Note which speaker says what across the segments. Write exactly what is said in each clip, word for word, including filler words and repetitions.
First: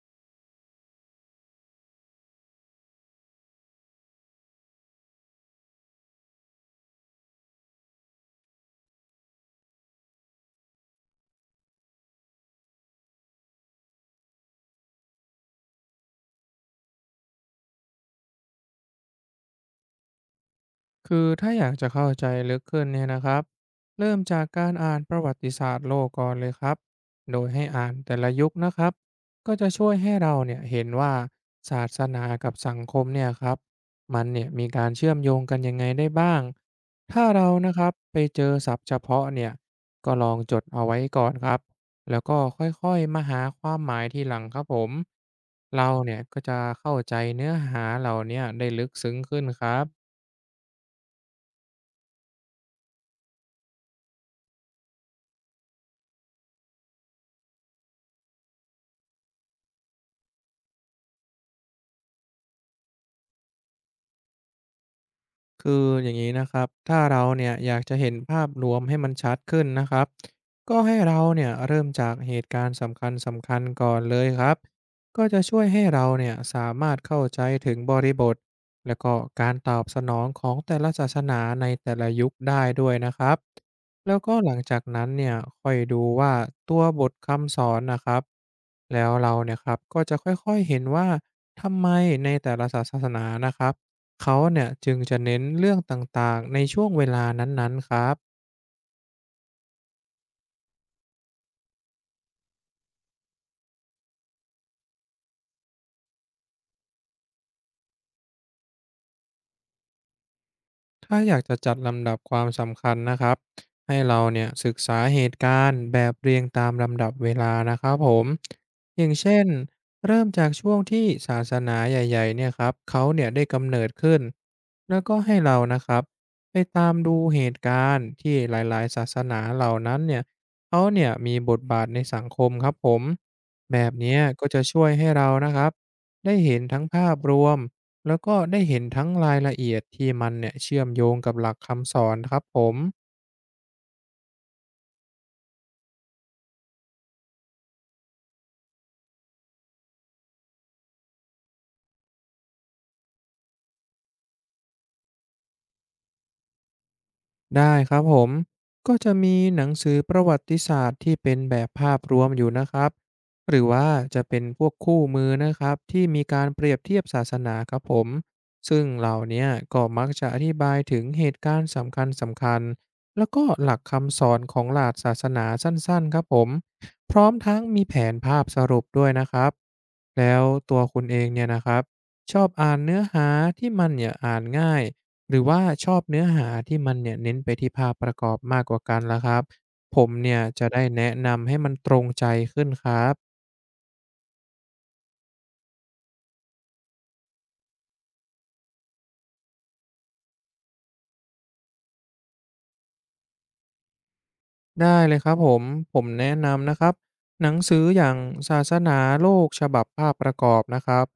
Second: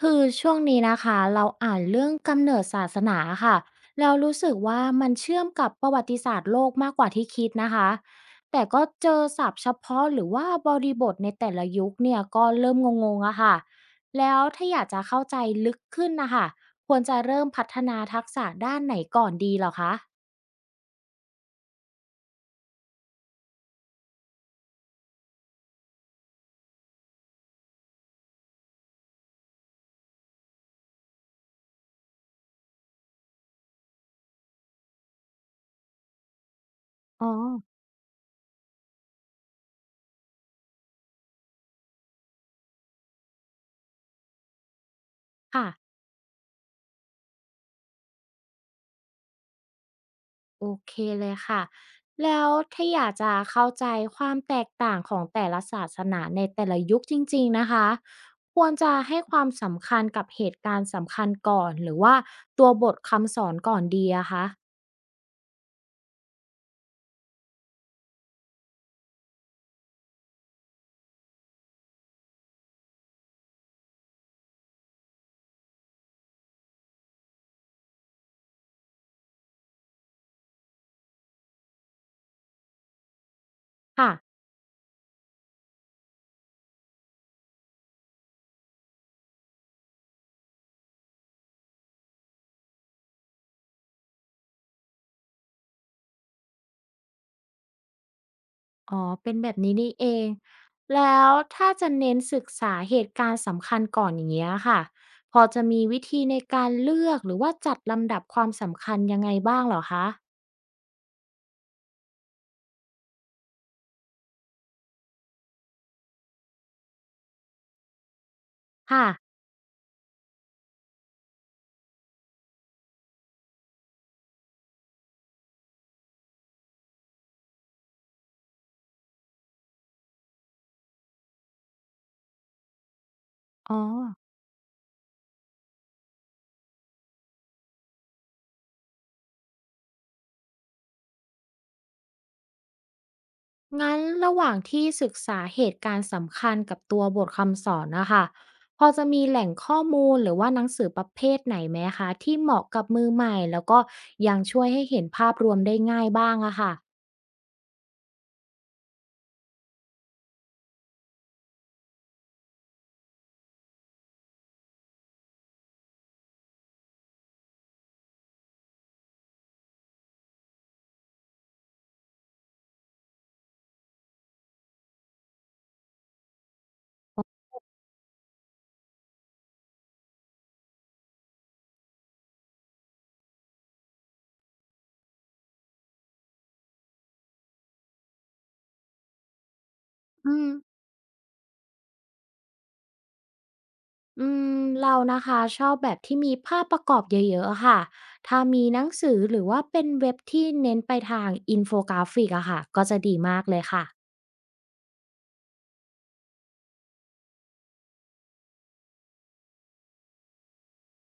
Speaker 1: คือช่วงนี้นะคะเราอ่านเรื่องกำเนิดศาสนาค่ะเรารู้สึกว่ามันเชื่อมกับประวัติศาสตร์โลกมากกว่าที่คิดนะคะแต่ก็เจอศัพท์เฉพาะหรือว่าบริบทในแต่ละยุคเนี่ยก็เริ่มงงๆอะค่ะแล้วถ้าอยากจะเข้าใจลึกขึ้นนะคะควรจะเริ่มพัฒนาทักษะด้านไหนก่อนดีเหรอคะ
Speaker 2: คือถ้าอยากจะเข้าใจลึกขึ้นเนี่ยนะครับเริ่มจากการอ่านประวัติศาสตร์โลกก่อนเลยครับโดยให้อ่านแต่ละยุคนะครับก็จะช่วยให้เราเนี่ยเห็นว่าศาสนากับสังคมเนี่ยครับมันเนี่ยมีการเชื่อมโยงกันยังไงได้บ้างถ้า
Speaker 1: อ๋อ
Speaker 2: เรานะครับไปเจอศัพท์เฉพาะเนี่ยก็ลองจดเอาไว้ก่อนครับแล้วก็ค่อยๆมาหาความหมายทีหลังครับผม
Speaker 1: ค่ะ
Speaker 2: เราเนี่ยก็จะเข้าใจเนื้อหาเหล่าเนี้ได้ลึกซึ้งขึ้นครับ
Speaker 1: โอเคเลยค่ะ แล้วถ้าอยากจะเข้าใจความแตกต่างของแต่ละศาสนาในแต่ละยุคจริงๆ นะคะ ควรจะให้ความสำคัญกับเหตุการณ์สำคัญก่อน หรือว่าตัวบทคำสอนก่อนดีอะคะ
Speaker 2: คืออย่างนี้นะครับถ้าเราเนี่ยอยากจะเห็นภาพรวมให้มันชัดขึ้นนะครับก็ให้เราเนี่ยเริ่มจากเหตุการณ์สำคัญสำคัญก่อนเลยครับก็จะช่วยให้เราเนี่ยสามารถเข้าใจถึงบริบทและก็การตอบสนองของแต่ละศาสนาในแต่ละยุคได้ด้วยนะครับ
Speaker 1: ค่ะ
Speaker 2: แล้วก็หลังจากนั้นเนี่ยค่อยดูว่าตัวบทคำสอนนะครับแล้วเราเนี่ยครับก็จะค่อยๆเห็นว่าทำไมในแต่ละศาสนานะครับ เขาเนี่ยจึงจะเน้นเรื่องต่างๆ ในช่วงเวลานั้นๆ ครับ
Speaker 1: อ๋อเป็นแบบนี้นี่เองแล้วถ้าจะเน้นศึกษาเหตุการณ์สำคัญก่อนอย่างเงี้ยค่ะพอจะมีวิธีในการเลือกหรือว่าจัดลำดับความสำคัญยังไงบ้างเหรอคะ
Speaker 2: ถ้าอยากจะจัดลำดับความสำคัญนะครับให้เราเนี่ยศึกษาเหตุการณ์แบบเรียงตามลำดับเวลานะครับผมอ
Speaker 1: ค่ะ
Speaker 2: ย่างเช่นเริ่มจากช่วงที่ศาสนาใหญ่ๆเนี่ยครับเขาเนี่ยได้กำเนิดขึ้นแล้วก็ให้เรานะครับไปตามดูเหตุการณ์ที่หลายๆศาสนาเหล่านั้นเนี่ยเขาเนี่ยมีบทบาทในสังคมครับผม
Speaker 1: อ๋อ
Speaker 2: แบบเนี้ยก็จะช่วยให้เรานะครับได้เห็นทั้งภาพรวม แล้วก็ได้เห็นทั้งรายละเอียดที่มันเนี่ยเชื่อมโยงกับหลักคำสอนครับผม
Speaker 1: งั้นระหว่างที่ศึกษาเหตุการณ์สำคัญกับตัวบทคำสอนนะคะพอจะมีแหล่งข้อมูลหรือว่าหนังสือประเภทไหนไหมคะที่เหมาะกับมือใหม่แล้วก็ยังช่วยให้เห็นภาพรวมได้ง่ายบ้างอะค่ะ
Speaker 2: ได้ครับผมก็จะมีหนังสือประวัติศาสตร์ที่เป็นแบบภาพรวมอยู่นะครับหรือว่าจะเป็นพวกคู่มือนะครับที่มีการเปรียบเทียบศาสนาครับผมซึ่งเหล่าเนี้ยก็มักจะอธิบายถึงเหตุการณ์สำคัญสำคัญแล้วก็หลักคำสอนของหลักศาสนาสั้นๆครับผมพร้อมทั้งมีแผนภาพสรุปด้วยนะครับแล้วตัวคุณเองเนี่ยนะครับชอบอ่านเนื้อหาที่มันเนี่ยอ่านง่าย หรือว่าชอบเนื้อหาที่มันเนี่ยเน้นไปที่ภาพประกอบมากกว่ากันล่ะครับผม
Speaker 1: อื
Speaker 2: เนี่ย
Speaker 1: ม
Speaker 2: จะได้แนะนำให้มันตรงใจขึ้นครับ
Speaker 1: อืมเรานะคะชอบแบบที่มีภาพประกอบเยอะๆอะค่ะถ้ามีหนังสือหรือว่าเป็นเว็บที่เน้นไปทางอินโฟกราฟิกอะค่ะก็จะดีมากเลยค่ะ
Speaker 2: ได้เลยครับผมผมแนะนำนะครับหนังสืออย่างศาสนาโลกฉบับภาพประกอบนะครับ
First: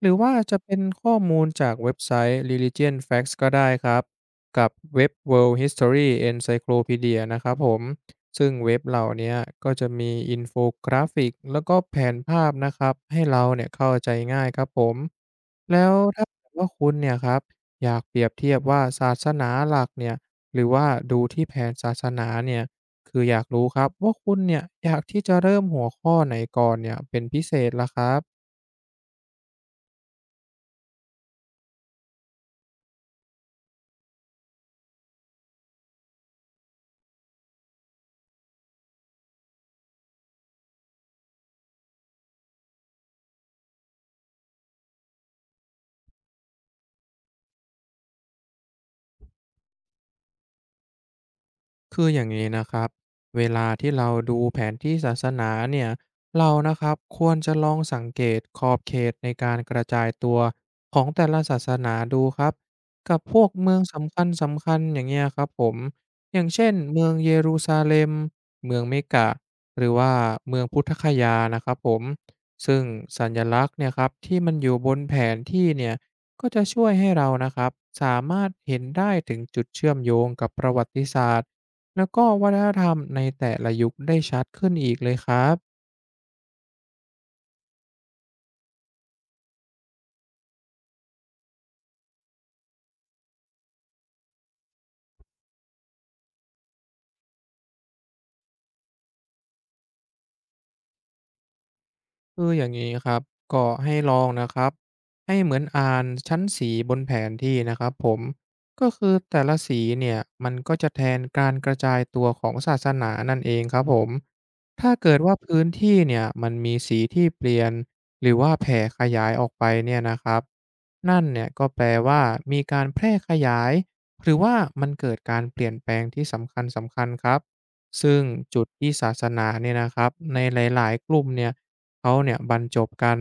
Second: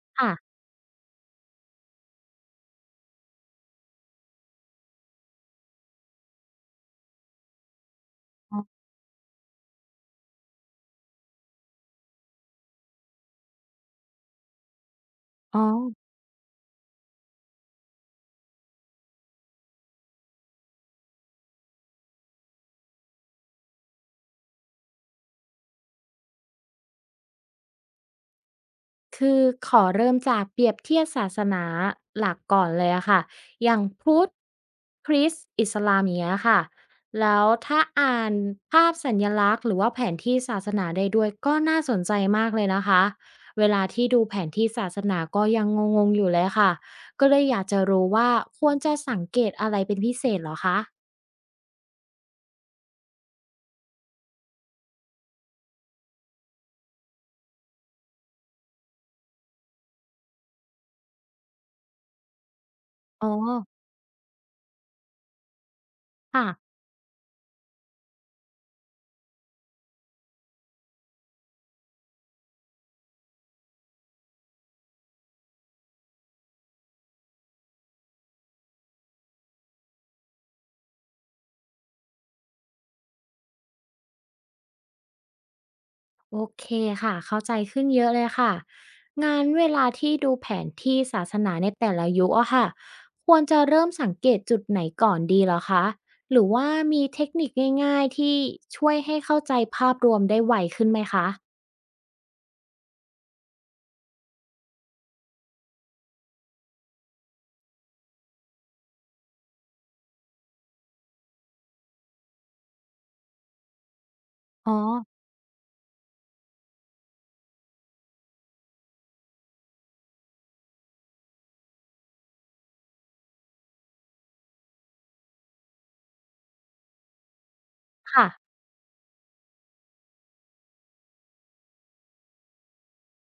Speaker 2: หรือ
Speaker 1: ค่ะ
Speaker 2: ว่าจะเป็นข้อมูลจากเว็บไซต์ รีลิเจียน แฟคส์ ก็ได้ครับกับเว็บ เวิลด์ ฮิสตอรี เอ็นไซโคลพีเดีย นะครับผมซึ่งเว็บเหล่าเนี้ยก็จะมีอินโฟกราฟิกแล้วก็แผนภาพนะครับให้เราเนี่ยเข้าใจง่ายครับผม
Speaker 1: อ๋อ
Speaker 2: แล้วถ้าเกิดว่าคุณเนี่ยครับอยากเปรียบเทียบว่าศาสนาหลักเนี่ยหรือว่าดูที่แผนศาสนาเนี่ย คืออยากรู้ครับว่าคุณเนี่ยอยากที่จะเริ่มหัวข้อไหนก่อนเนี่ยเป็นพิเศษล่ะครับ
Speaker 1: คือขอเริ่มจากเปรียบเทียบศาสนาหลักก่อนเลยอะค่ะอย่างพุทธคริสต์อิสลามอย่างเงี้ยค่ะแล้วถ้าอ่านภาพสัญลักษณ์หรือว่าแผนที่ศาสนาได้ด้วยก็น่าสนใจมากเลยนะคะ เวลาที่ดูแผนที่ศาสนาก็ยังงงๆอยู่เลยค่ะ ก็เลยอยากจะรู้ว่าควรจะสังเกตอะไรเป็นพิเศษเหรอคะ
Speaker 2: คืออย่างนี้นะครับเวลาที่เราดูแผนที่ศาสนาเนี่ยเรานะครับควรจะลองสังเกตขอบเขตในการกระจายตัวของแต่ละศาสนาดูครับกับ
Speaker 1: อ๋อ
Speaker 2: พวกเมืองสำคัญสำคัญอย่างเงี้ยครับผมอ
Speaker 1: ค่ะ
Speaker 2: ย่างเช่นเมืองเยรูซาเล็มเมืองเมกะหรือว่าเมืองพุทธคยานะครับผมซึ่งสัญลักษณ์เนี่ยครับที่มันอยู่บนแผนที่เนี่ยก็จะช่วยให้เรานะครับสามารถเห็นได้ถึงจุดเชื่อมโยงกับประวัติศาสตร์ แล้วก็วัฒนธรรมในแต่ละยุคได้ชัดขึ้นอีกเลยครับ
Speaker 1: โอเคค่ะเข้าใจขึ้นเยอะเลยค่ะงานเวลาที่ดูแผนที่ศาสนาในแต่ละยุคอะค่ะควรจะเริ่มสังเกตจุดไหนก่อนดีเหรอคะหรือว่ามีเทคนิคง่ายๆที่ช่วยให้เข้าใจภาพรวมได้ไวขึ้นไหมคะ
Speaker 2: คืออย่างนี้ครับก็ให้ลองนะครับให้เหมือนอ่านชั้นสีบนแผนที่นะครับผมก็คือแต่ละสีเนี่ยมันก็จะแทนการกระจายตัวของศาสนานั่นเองครับผม
Speaker 1: อ๋อ
Speaker 2: ถ้าเกิดว่าพื้นที่เนี่ยมันมีสีที่เปลี่ยนหรือว่าแผ่ขยายออกไปเนี่ยนะครับนั่นเนี่ยก็แปลว่ามีการแพร่ขยายหรือว่ามันเกิดการเปลี่ยนแปลงที่สำคัญสำคัญครับซึ่ง
Speaker 1: ค่ะ
Speaker 2: จุดที่ศาสนาเนี่ยนะครับในหลายๆกลุ่มเนี่ย เขาเนี่ยบรรจบกัน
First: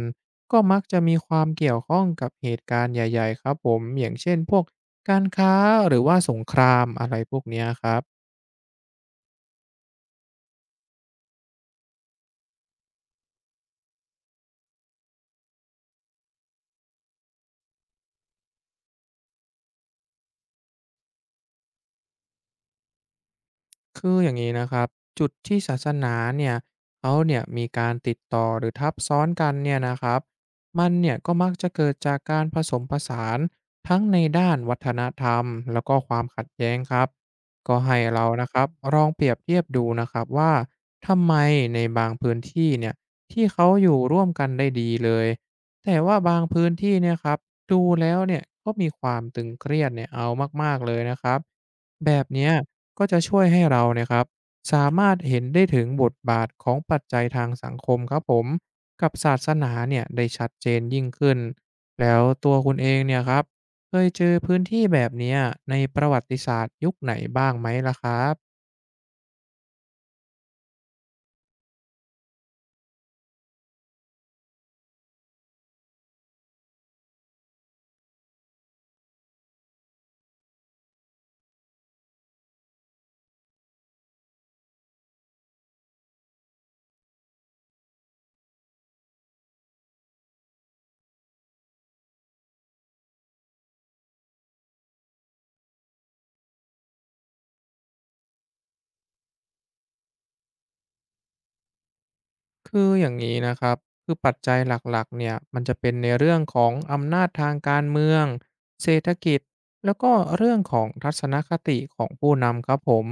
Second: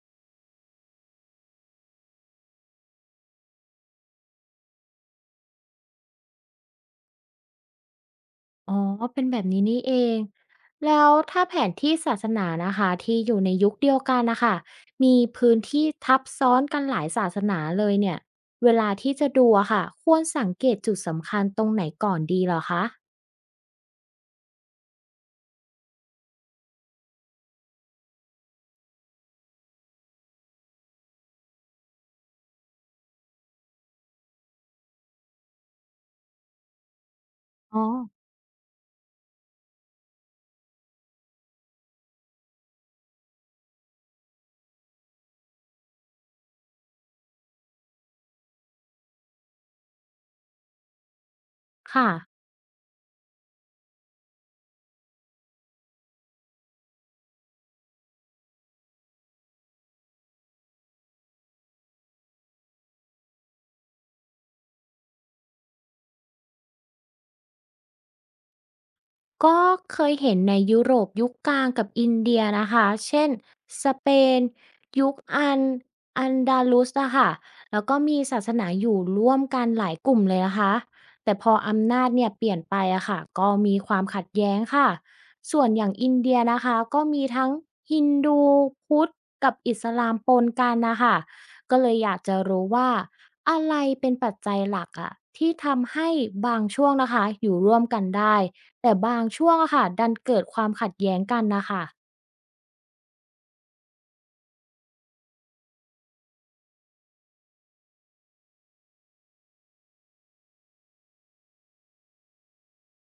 Speaker 2: ก็มักจะมีความเกี่ยวข้องกับเหตุการณ์ใหญ่ๆครับผมอย่างเช่นพวกการค้าหรือว่าสงครามอะไรพวกเนี้ยครับ
Speaker 1: อ๋อ เป็นแบบนี้นี่เอง แล้วถ้าแผนที่ศาสนานะคะที่อยู่ในยุคเดียวกันนะคะ มีพื้นที่ทับซ้อนกันหลายศาสนาเลยเนี่ย เวลาที่จะดูอะค่ะควรสังเกตจุดสำคัญตรงไหนก่อนดีเหรอคะ
Speaker 2: คืออย่างนี้นะครับจุดที่ศาสนาเนี่ยเขาเนี่ยมีการติดต่อหรือทับซ้อนกันเนี่ยนะครับมันเนี่ยก็มักจะเกิดจากการผสมผสานทั้งในด้านวัฒนธรรมแล้วก็ความขัดแย้งครับก็
Speaker 1: อ๋อ
Speaker 2: ให้เรานะครับลองเปรียบเทียบดูนะครับว่าทำไมในบางพื้นที่เนี่ยที่เขาอยู่ร่วมกันได้ดีเลยแต่ว่าบางพื้นที่เนี่ยครับดูแล้วเนี่ยก็มีความตึงเครียดเนี่ยเอามากๆเลยนะครับ
Speaker 1: ค่ะ
Speaker 2: แบบเนี้ยก็จะช่วยให้เราเนี่ยครับสามารถเห็นได้ถึงบทบาทของปัจจัยทางสังคมครับผมกับศาสนาเนี่ยได้ชัดเจนยิ่งขึ้นแล้วตัวคุณเองเนี่ยครับเคยเจอพื้นที่แบบเนี้ยในประวัติศาสตร์ยุคไหนบ้างไหมล่ะครับ
Speaker 1: ก็เคยเห็นในยุโรปยุคกลางกับอินเดียนะคะเช่น สเปนยุคอันอันดาลุสอะค่ะแล้วก็มีศาสนาอยู่ร่วมกันหลายกลุ่มเลยนะคะ แต่พออำนาจเนี่ยเปลี่ยนไปอะค่ะก็มีความขัดแย้งค่ะ ส่วนอย่างอินเดียนะคะ ก็มีทั้งฮินดูพุทธกับอิสลามปนกันนะคะ ก็เลยอยากจะรู้ว่าอะไรเป็นปัจจัยหลักอะที่ทำให้บางช่วงนะคะอยู่ร่วมกันได้ แต่บางช่วงอะค่ะดันเกิดความขัดแย้งกันน่ะค่ะ
Speaker 2: คืออย่างนี้นะครับคือปัจจัยหลักๆเนี่ยมันจะเป็นในเรื่องของอำนาจทางการเมืองเศรษฐกิจแล้วก็เรื่องของทัศนคติของผู้นำครับผม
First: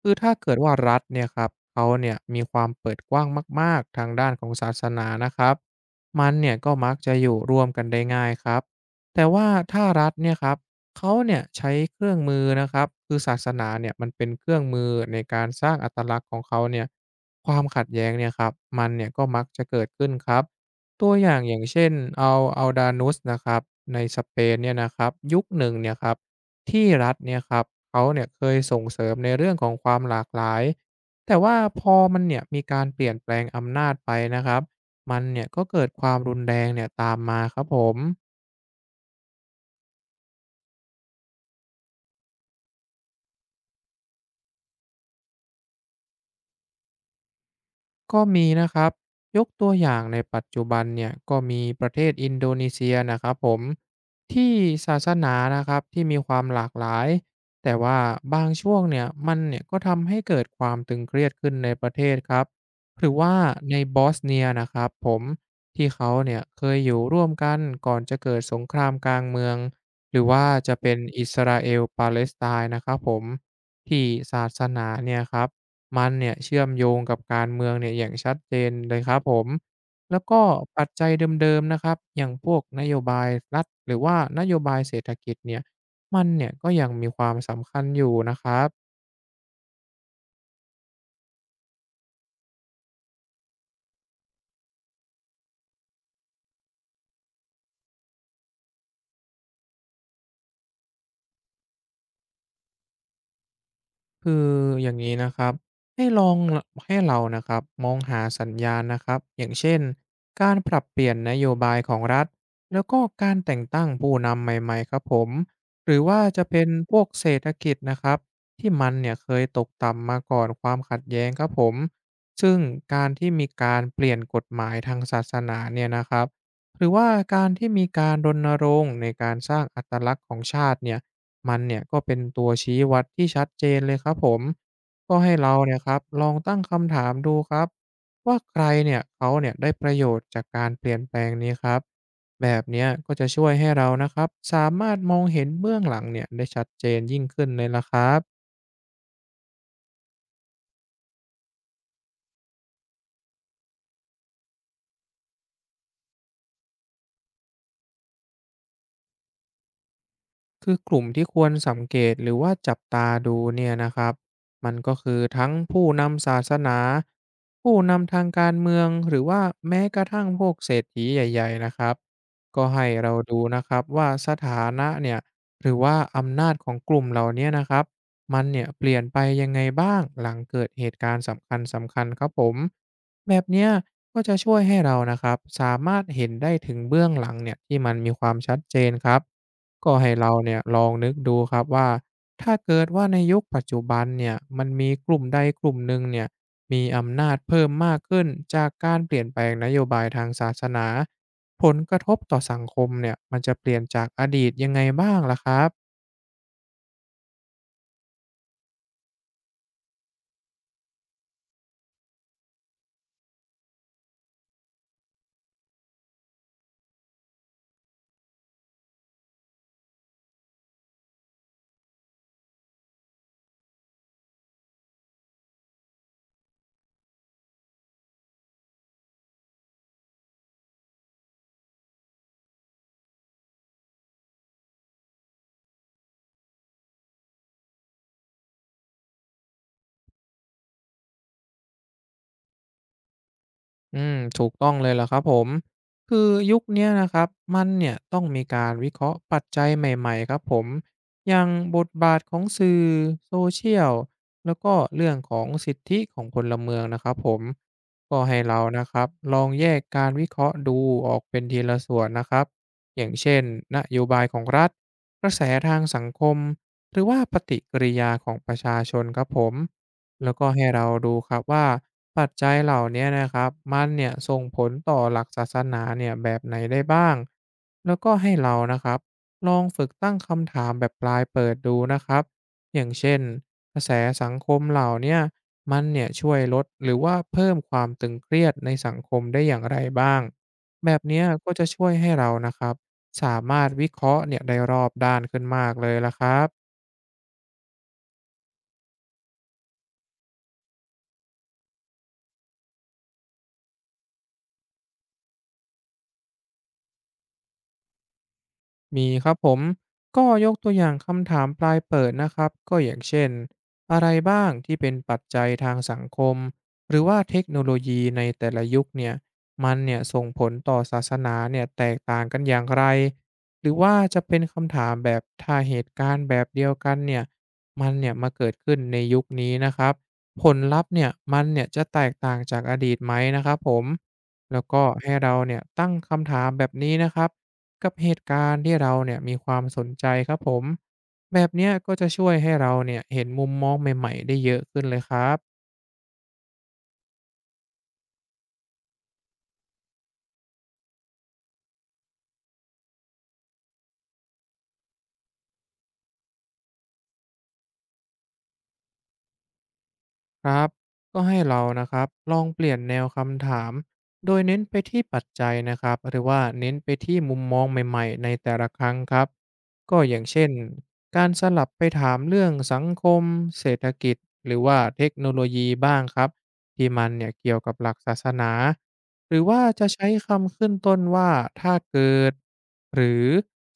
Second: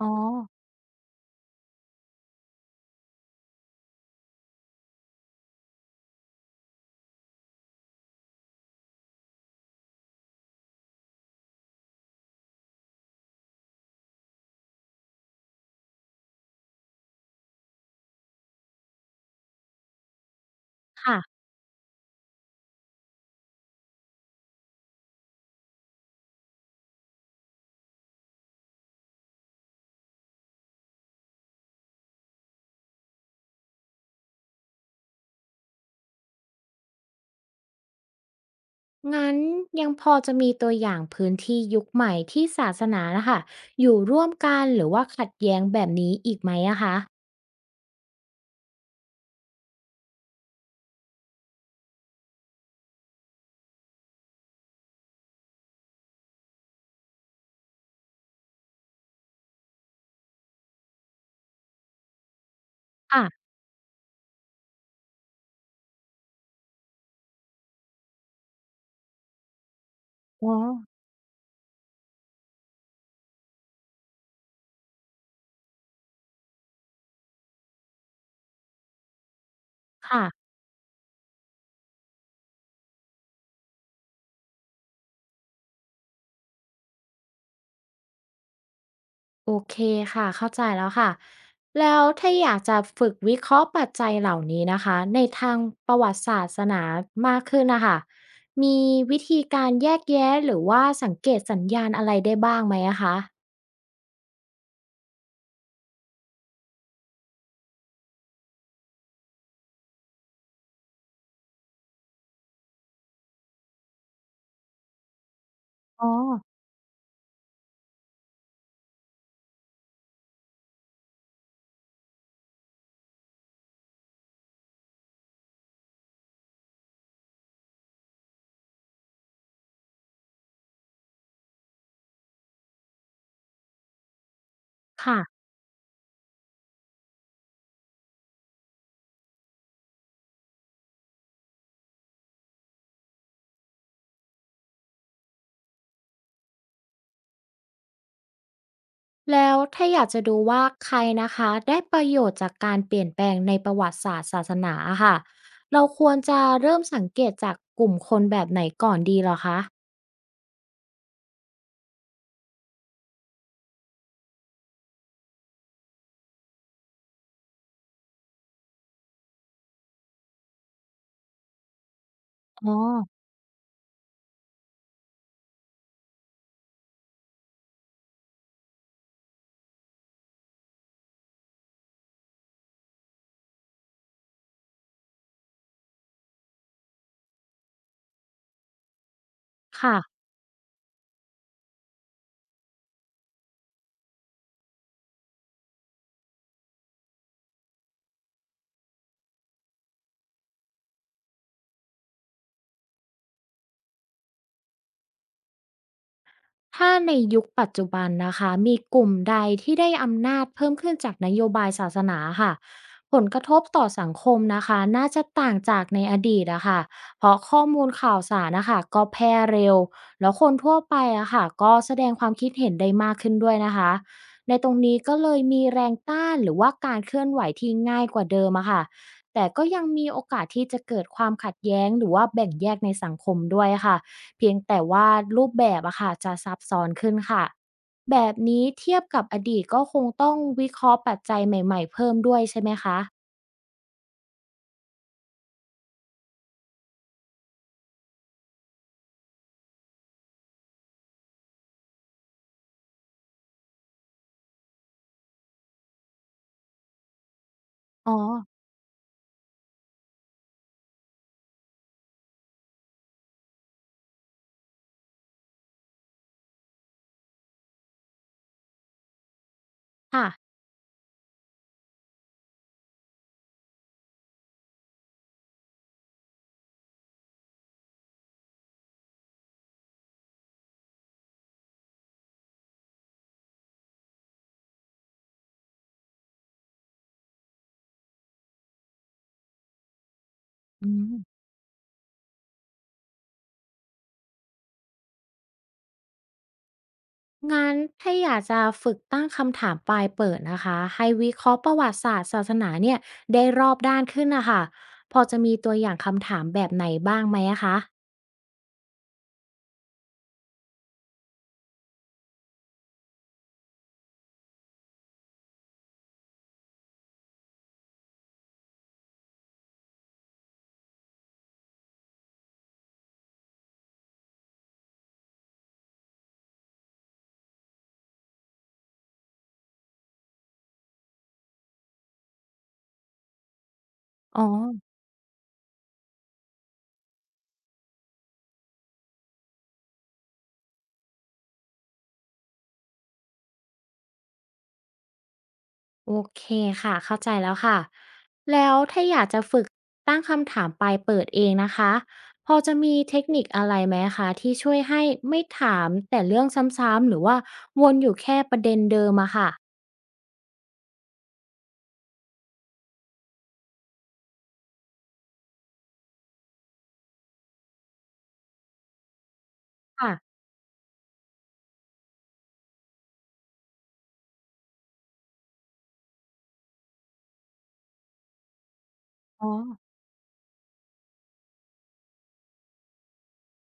Speaker 1: อ๋อ
Speaker 2: คือถ้าเกิดว่ารัฐเนี่ยครับเขาเนี่ยมีความเปิดกว้างมากๆทางด้านของศาสนานะครับมันเนี่ยก็มักจะอยู่ร่วมกันได้ง่ายครับแต่ว่าถ้ารัฐเนี่ยครับ เขาเนี่ยใช้เครื่องมือนะครับคือศาสนาเนี่ยมันเป็นเครื่องมือในการสร้างอัตลักษณ์ของเขาเนี่ยความขัดแย้งเนี่ยครับมันเนี่ยก็มักจะเกิดขึ้นครับตัวอย่าง
Speaker 1: ค่ะ
Speaker 2: อย่างเช่นเอาเอาดานุสนะครับในสเปนเนี่ยนะครับยุคหนึ่งเนี่ยครับที่รัฐเนี่ยครับเขาเนี่ยเคยส่งเสริมในเรื่องของความหลากหลายแต่ว่าพอมันเนี่ยมีการเปลี่ยนแปลงอำนาจไปนะครับมันเนี่ยก็เกิดความรุนแรงเนี่ยตามมาครับผม
Speaker 1: งั้นยังพอจะมีตัวอย่างพื้นที่ยุคใหม่ที่ศาสนาน่ะค่ะอยู่ร่วมกันหรือว่าขัดแย้งแบบนี้อีกไหมอะคะ
Speaker 2: ก็มีนะครับ ยกตัวอย่างในปัจจุบันเนี่ยก็มีประเทศอินโดนีเซียนะครับผมที่ศาสนานะครับที่มีความหลากหลายแต่ว่าบางช่วงเนี่ยมันเนี่ยก็ทำให้เกิดความตึงเครียดขึ้นในประเทศครับหรือ
Speaker 1: ค่ะ
Speaker 2: ว่าในบอสเนียนะครับผมที่เขาเนี่ยเคยอยู่ร่วมกันก่อนจะเกิดสงครามกลางเมืองหรือว่า
Speaker 1: อ๋อ
Speaker 2: จะเป็นอิสราเอลปาเลสไตน์นะครับผมที่ศาสนาเนี่ยครับ มันเนี่ยเชื่อมโยงกับการเมืองเนี่ยอย่างชัดเจนเลยครับผมแล้
Speaker 1: ค่ะ
Speaker 2: วก็ปัจจัยเดิมๆนะครับอย่างพวกนโยบายรัฐหรือว่านโยบายเศรษฐกิจเนี่ยมันเนี่ยก็ยังมีความสำคัญอยู่นะครับ
Speaker 1: โอเคค่ะเข้าใจแล้วค่ะแล้วถ้าอยากจะฝึกวิเคราะห์ปัจจัยเหล่านี้นะคะในทางประวัติศาสนามากขึ้นน่ะค่ะมีวิธีการแยกแยะหรือว่าสังเกตสัญญาณอะไรได้บ้างไหมอะคะ
Speaker 2: คืออย่างนี้นะครับให้ลองให้เรานะครับมองหาสัญญาณนะครับอย่างเช่นการปรับเปลี่ยนนโยบายของรัฐแล้วก็การแต่งตั้งผู้นำใหม่ๆครับผมหรือ
Speaker 1: อ๋อ
Speaker 2: ว่าจะเป็นพวกเศรษฐกิจนะครับที่มันเนี่ยเคยตกต่ำมาก่อนความขัดแย้งครับผมซึ่งการที่มีการเปลี่ยนกฎหมายทางศาสนาเนี่ยนะครับหรือว่าการที่มีการรณรงค์ในการสร้างอัตลักษณ์ของชาติเนี่ย มันเนี่ยก็เป็นตัวชี้วัดที่ชัดเจนเลยครับผม ก็
Speaker 1: ค่ะ
Speaker 2: ให้เราเนี่ยครับลองตั้งคำถามดูครับว่าใครเนี่ยเขาเนี่ยได้ประโยชน์จากการเปลี่ยนแปลงนี้ครับแบบเนี้ยก็จะช่วยให้เรานะครับสามารถมองเห็นเบื้องหลังเนี่ยได้ชัดเจนยิ่งขึ้นเลยละครับ
Speaker 1: แล้วถ้าอยากจะดูว่าใครนะคะได้ประโยชน์จากการเปลี่ยนแปลงในประวัติศาสตร์ศาสนาอะค่ะเราควรจะเริ่มสังเกตจากกลุ่มคนแบบไหนก่อนดีเหรอคะ
Speaker 2: คือกลุ่มที่ควรสังเกตหรือว่าจับตาดูเนี่ยนะครับมันก็คือทั้งผู้นำศาสนาผู้นำทางการเมืองหรือว่าแม้กระทั่งพวกเศรษฐีใหญ่ๆนะครับก็
Speaker 1: อ๋อ
Speaker 2: ให้เราดูนะครับว่าสถานะเนี่ยหรือว่าอำนาจของกลุ่มเหล่านี้นะครับมันเนี่ยเปลี่ยนไปยังไงบ้างหลังเกิดเหตุการณ์สำคัญสำคัญครับผมแบบเนี้ยก็จะช่วยให้เรานะครับสามารถเห็นได้ถึงเบื้องหลังเนี่ยที่มันมีความชัดเจนครับ ก็
Speaker 1: ค่ะ
Speaker 2: ให้เราเนี่ยลองนึกดูครับว่าถ้าเกิดว่าในยุคปัจจุบันเนี่ยมันมีกลุ่มใดกลุ่มหนึ่งเนี่ยมีอำนาจเพิ่มมากขึ้นจากการเปลี่ยนแปลงนโยบายทางศาสนาผลกระทบต่อสังคมเนี่ยมันจะเปลี่ยนจากอดีตยังไงบ้างล่ะครับ
Speaker 1: ถ้าในยุคปัจจุบันนะคะมีกลุ่มใดที่ได้อำนาจเพิ่มขึ้นจากนโยบายศาสนาค่ะผลกระทบต่อสังคมนะคะน่าจะต่างจากในอดีตอะค่ะเพราะข้อมูลข่าวสารนะคะก็แพร่เร็วแล้วคนทั่วไปอะค่ะก็แสดงความคิดเห็นได้มากขึ้นด้วยนะคะในตรงนี้ก็เลยมีแรงต้านหรือว่าการเคลื่อนไหวที่ง่ายกว่าเดิมอะค่ะแต่ก็ยังมีโอกาสที่จะเกิดความขัดแย้งหรือว่าแบ่งแยกในสังคมด้วยค่ะ เพียงแต่ว่ารูปแบบอะค่ะจะซับซ้อนขึ้นค่ะแบบนี้เทียบกับอดีตก็คงต้องวิเคราะห์ปัจจัยใหม่ๆเพิ่มด้วยใช่ไหมคะ
Speaker 2: อืมถูกต้องเลยล่ะครับผมคือยุคเนี้ยนะครับมันเนี่ยต้องมีการวิเคราะห์ปัจจัยใหม่ๆครับผมอย่างบทบาทของสื่อโซเชียลแล้วก็เรื่องของสิทธิของพลเมืองนะครับผม
Speaker 1: อ๋อ
Speaker 2: ก็ให้เรานะครับลองแยกการวิเคราะห์ดูออกเป็นทีละส่วนนะครับอย่างเช่นนโยบายของรัฐกระแสทางสังคมหรือว่าปฏิกิริยาของประชาชนครับผม
Speaker 1: ค่ะ
Speaker 2: แล้วก็ให้เราดูครับว่าปัจจัยเหล่าเนี้ยนะครับมันเนี่ยส่งผลต่อหลักศาสนาเนี่ยแบบไหนได้บ้างแล้วก็ให้เรานะครับลองฝึกตั้งคำถามแบบปลายเปิดดูนะครับอย่างเช่นกระแสสังคมเหล่าเนี้ยมันเนี่ยช่วยลดหรือว่าเพิ่มความตึงเครียดในสังคมได้อย่างไรบ้าง
Speaker 1: อื
Speaker 2: แบบเนี้ย
Speaker 1: ม
Speaker 2: ก็จะช่วยให้เรานะครับสามารถวิเคราะห์เนี่ยได้รอบด้านขึ้นมากเลยละครับ
Speaker 1: งั้นถ้าอยากจะฝึกตั้งคำถามปลายเปิดนะคะให้วิเคราะห์ประวัติศาสตร์ศาสนาเนี่ยได้รอบด้านขึ้นนะคะพอจะมีตัวอย่างคำถามแบบไหนบ้างไหมอะคะ
Speaker 2: มีครับผมก็ยกตัวอย่างคำถามปลายเปิดนะครับก็อย่างเช่นอะไรบ้างที่เป็นปัจจัยทางสังคมหรือว่าเทคโนโลยีในแต่ละยุคเนี่ยมันเนี่ยส่งผลต่อศาสนาเนี่ยแตกต่างกันอย่างไรหรือว่าจะเป็นคำถามแบบถ้าเหตุการณ์แบบเดียวกันเนี่ยมันเนี่ยมาเกิดขึ้นในยุคนี้นะครับผลลัพธ์เนี่ยมันเนี่ยจะแตกต่างจากอดีตไหมนะครับผม
Speaker 1: อ๋อ
Speaker 2: แล้วก็ให้เราเนี่ยตั้งคำถามแบบนี้นะครับ กับเหตุการณ์ที่เราเนี่ยมีความสนใจครับผมแบบเนี้ยก็จะช่วยให้เราเนี่ยเห็นมุมมองใหม่ๆได้เยอะขึ้นเลยครับ
Speaker 1: โอเคค่ะเข้าใจแล้วค่ะแล้วถ้าอยากจะฝึกตั้งคำถามปลายเปิดเองนะคะพอจะมีเทคนิคอะไรไหมคะที่ช่วยให้ไม่ถามแต่เรื่องซ้ำๆหรือว่าวนอยู่แค่ประเด็นเดิมอะค่ะ
Speaker 2: ครับก็ให้เรานะครับลองเปลี่ยนแนวคำถามโดยเน้นไปที่ปัจจัยนะครับหรือว่าเน้นไปที่มุมมองใหม่ๆในแต่ละครั้งครับก็อย่าง
Speaker 1: ค่ะ
Speaker 2: เช่นการสลับไปถามเรื่องสังคมเศรษฐกิจหรือว่าเทคโนโลยีบ้างครับที่มันเนี่ยเกี่ยวกับหลักศาสนา หรือ
Speaker 1: อ๋อ
Speaker 2: ว่าจะใช้คำขึ้นต้นว่าถ้าเกิดหรือ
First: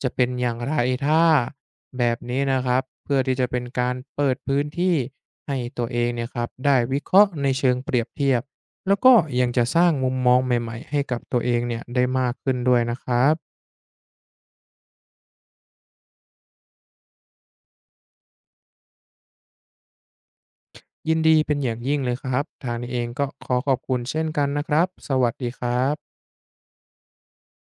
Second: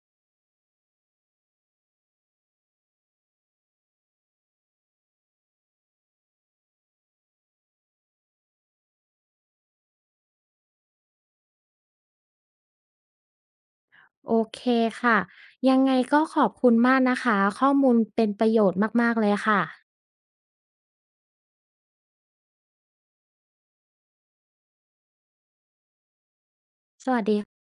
Speaker 2: จะเป็นอย่างไรถ้าแบบนี้นะครับเพื่อที่จะเป็นการเปิดพื้นที่ให้ตัวเองเนี่ยครับได้วิเคราะห์ในเชิงเปรียบเทียบแล้วก็ยังจะสร้างมุมมองใหม่ๆให้กับตัวเองเนี่ยได้มากขึ้นด้วยนะครับ
Speaker 1: โอเคค่ะยังไงก็ขอบคุณมากนะคะข้อมูลเป็นประโยชน์มากๆเลยค่ะ
Speaker 2: ยินดีเป็นอย่างยิ่งเลยครับทางนี้เองก็ขอขอบคุณเช่นกันนะครับสวัสดีครับ
Speaker 1: สวัสดี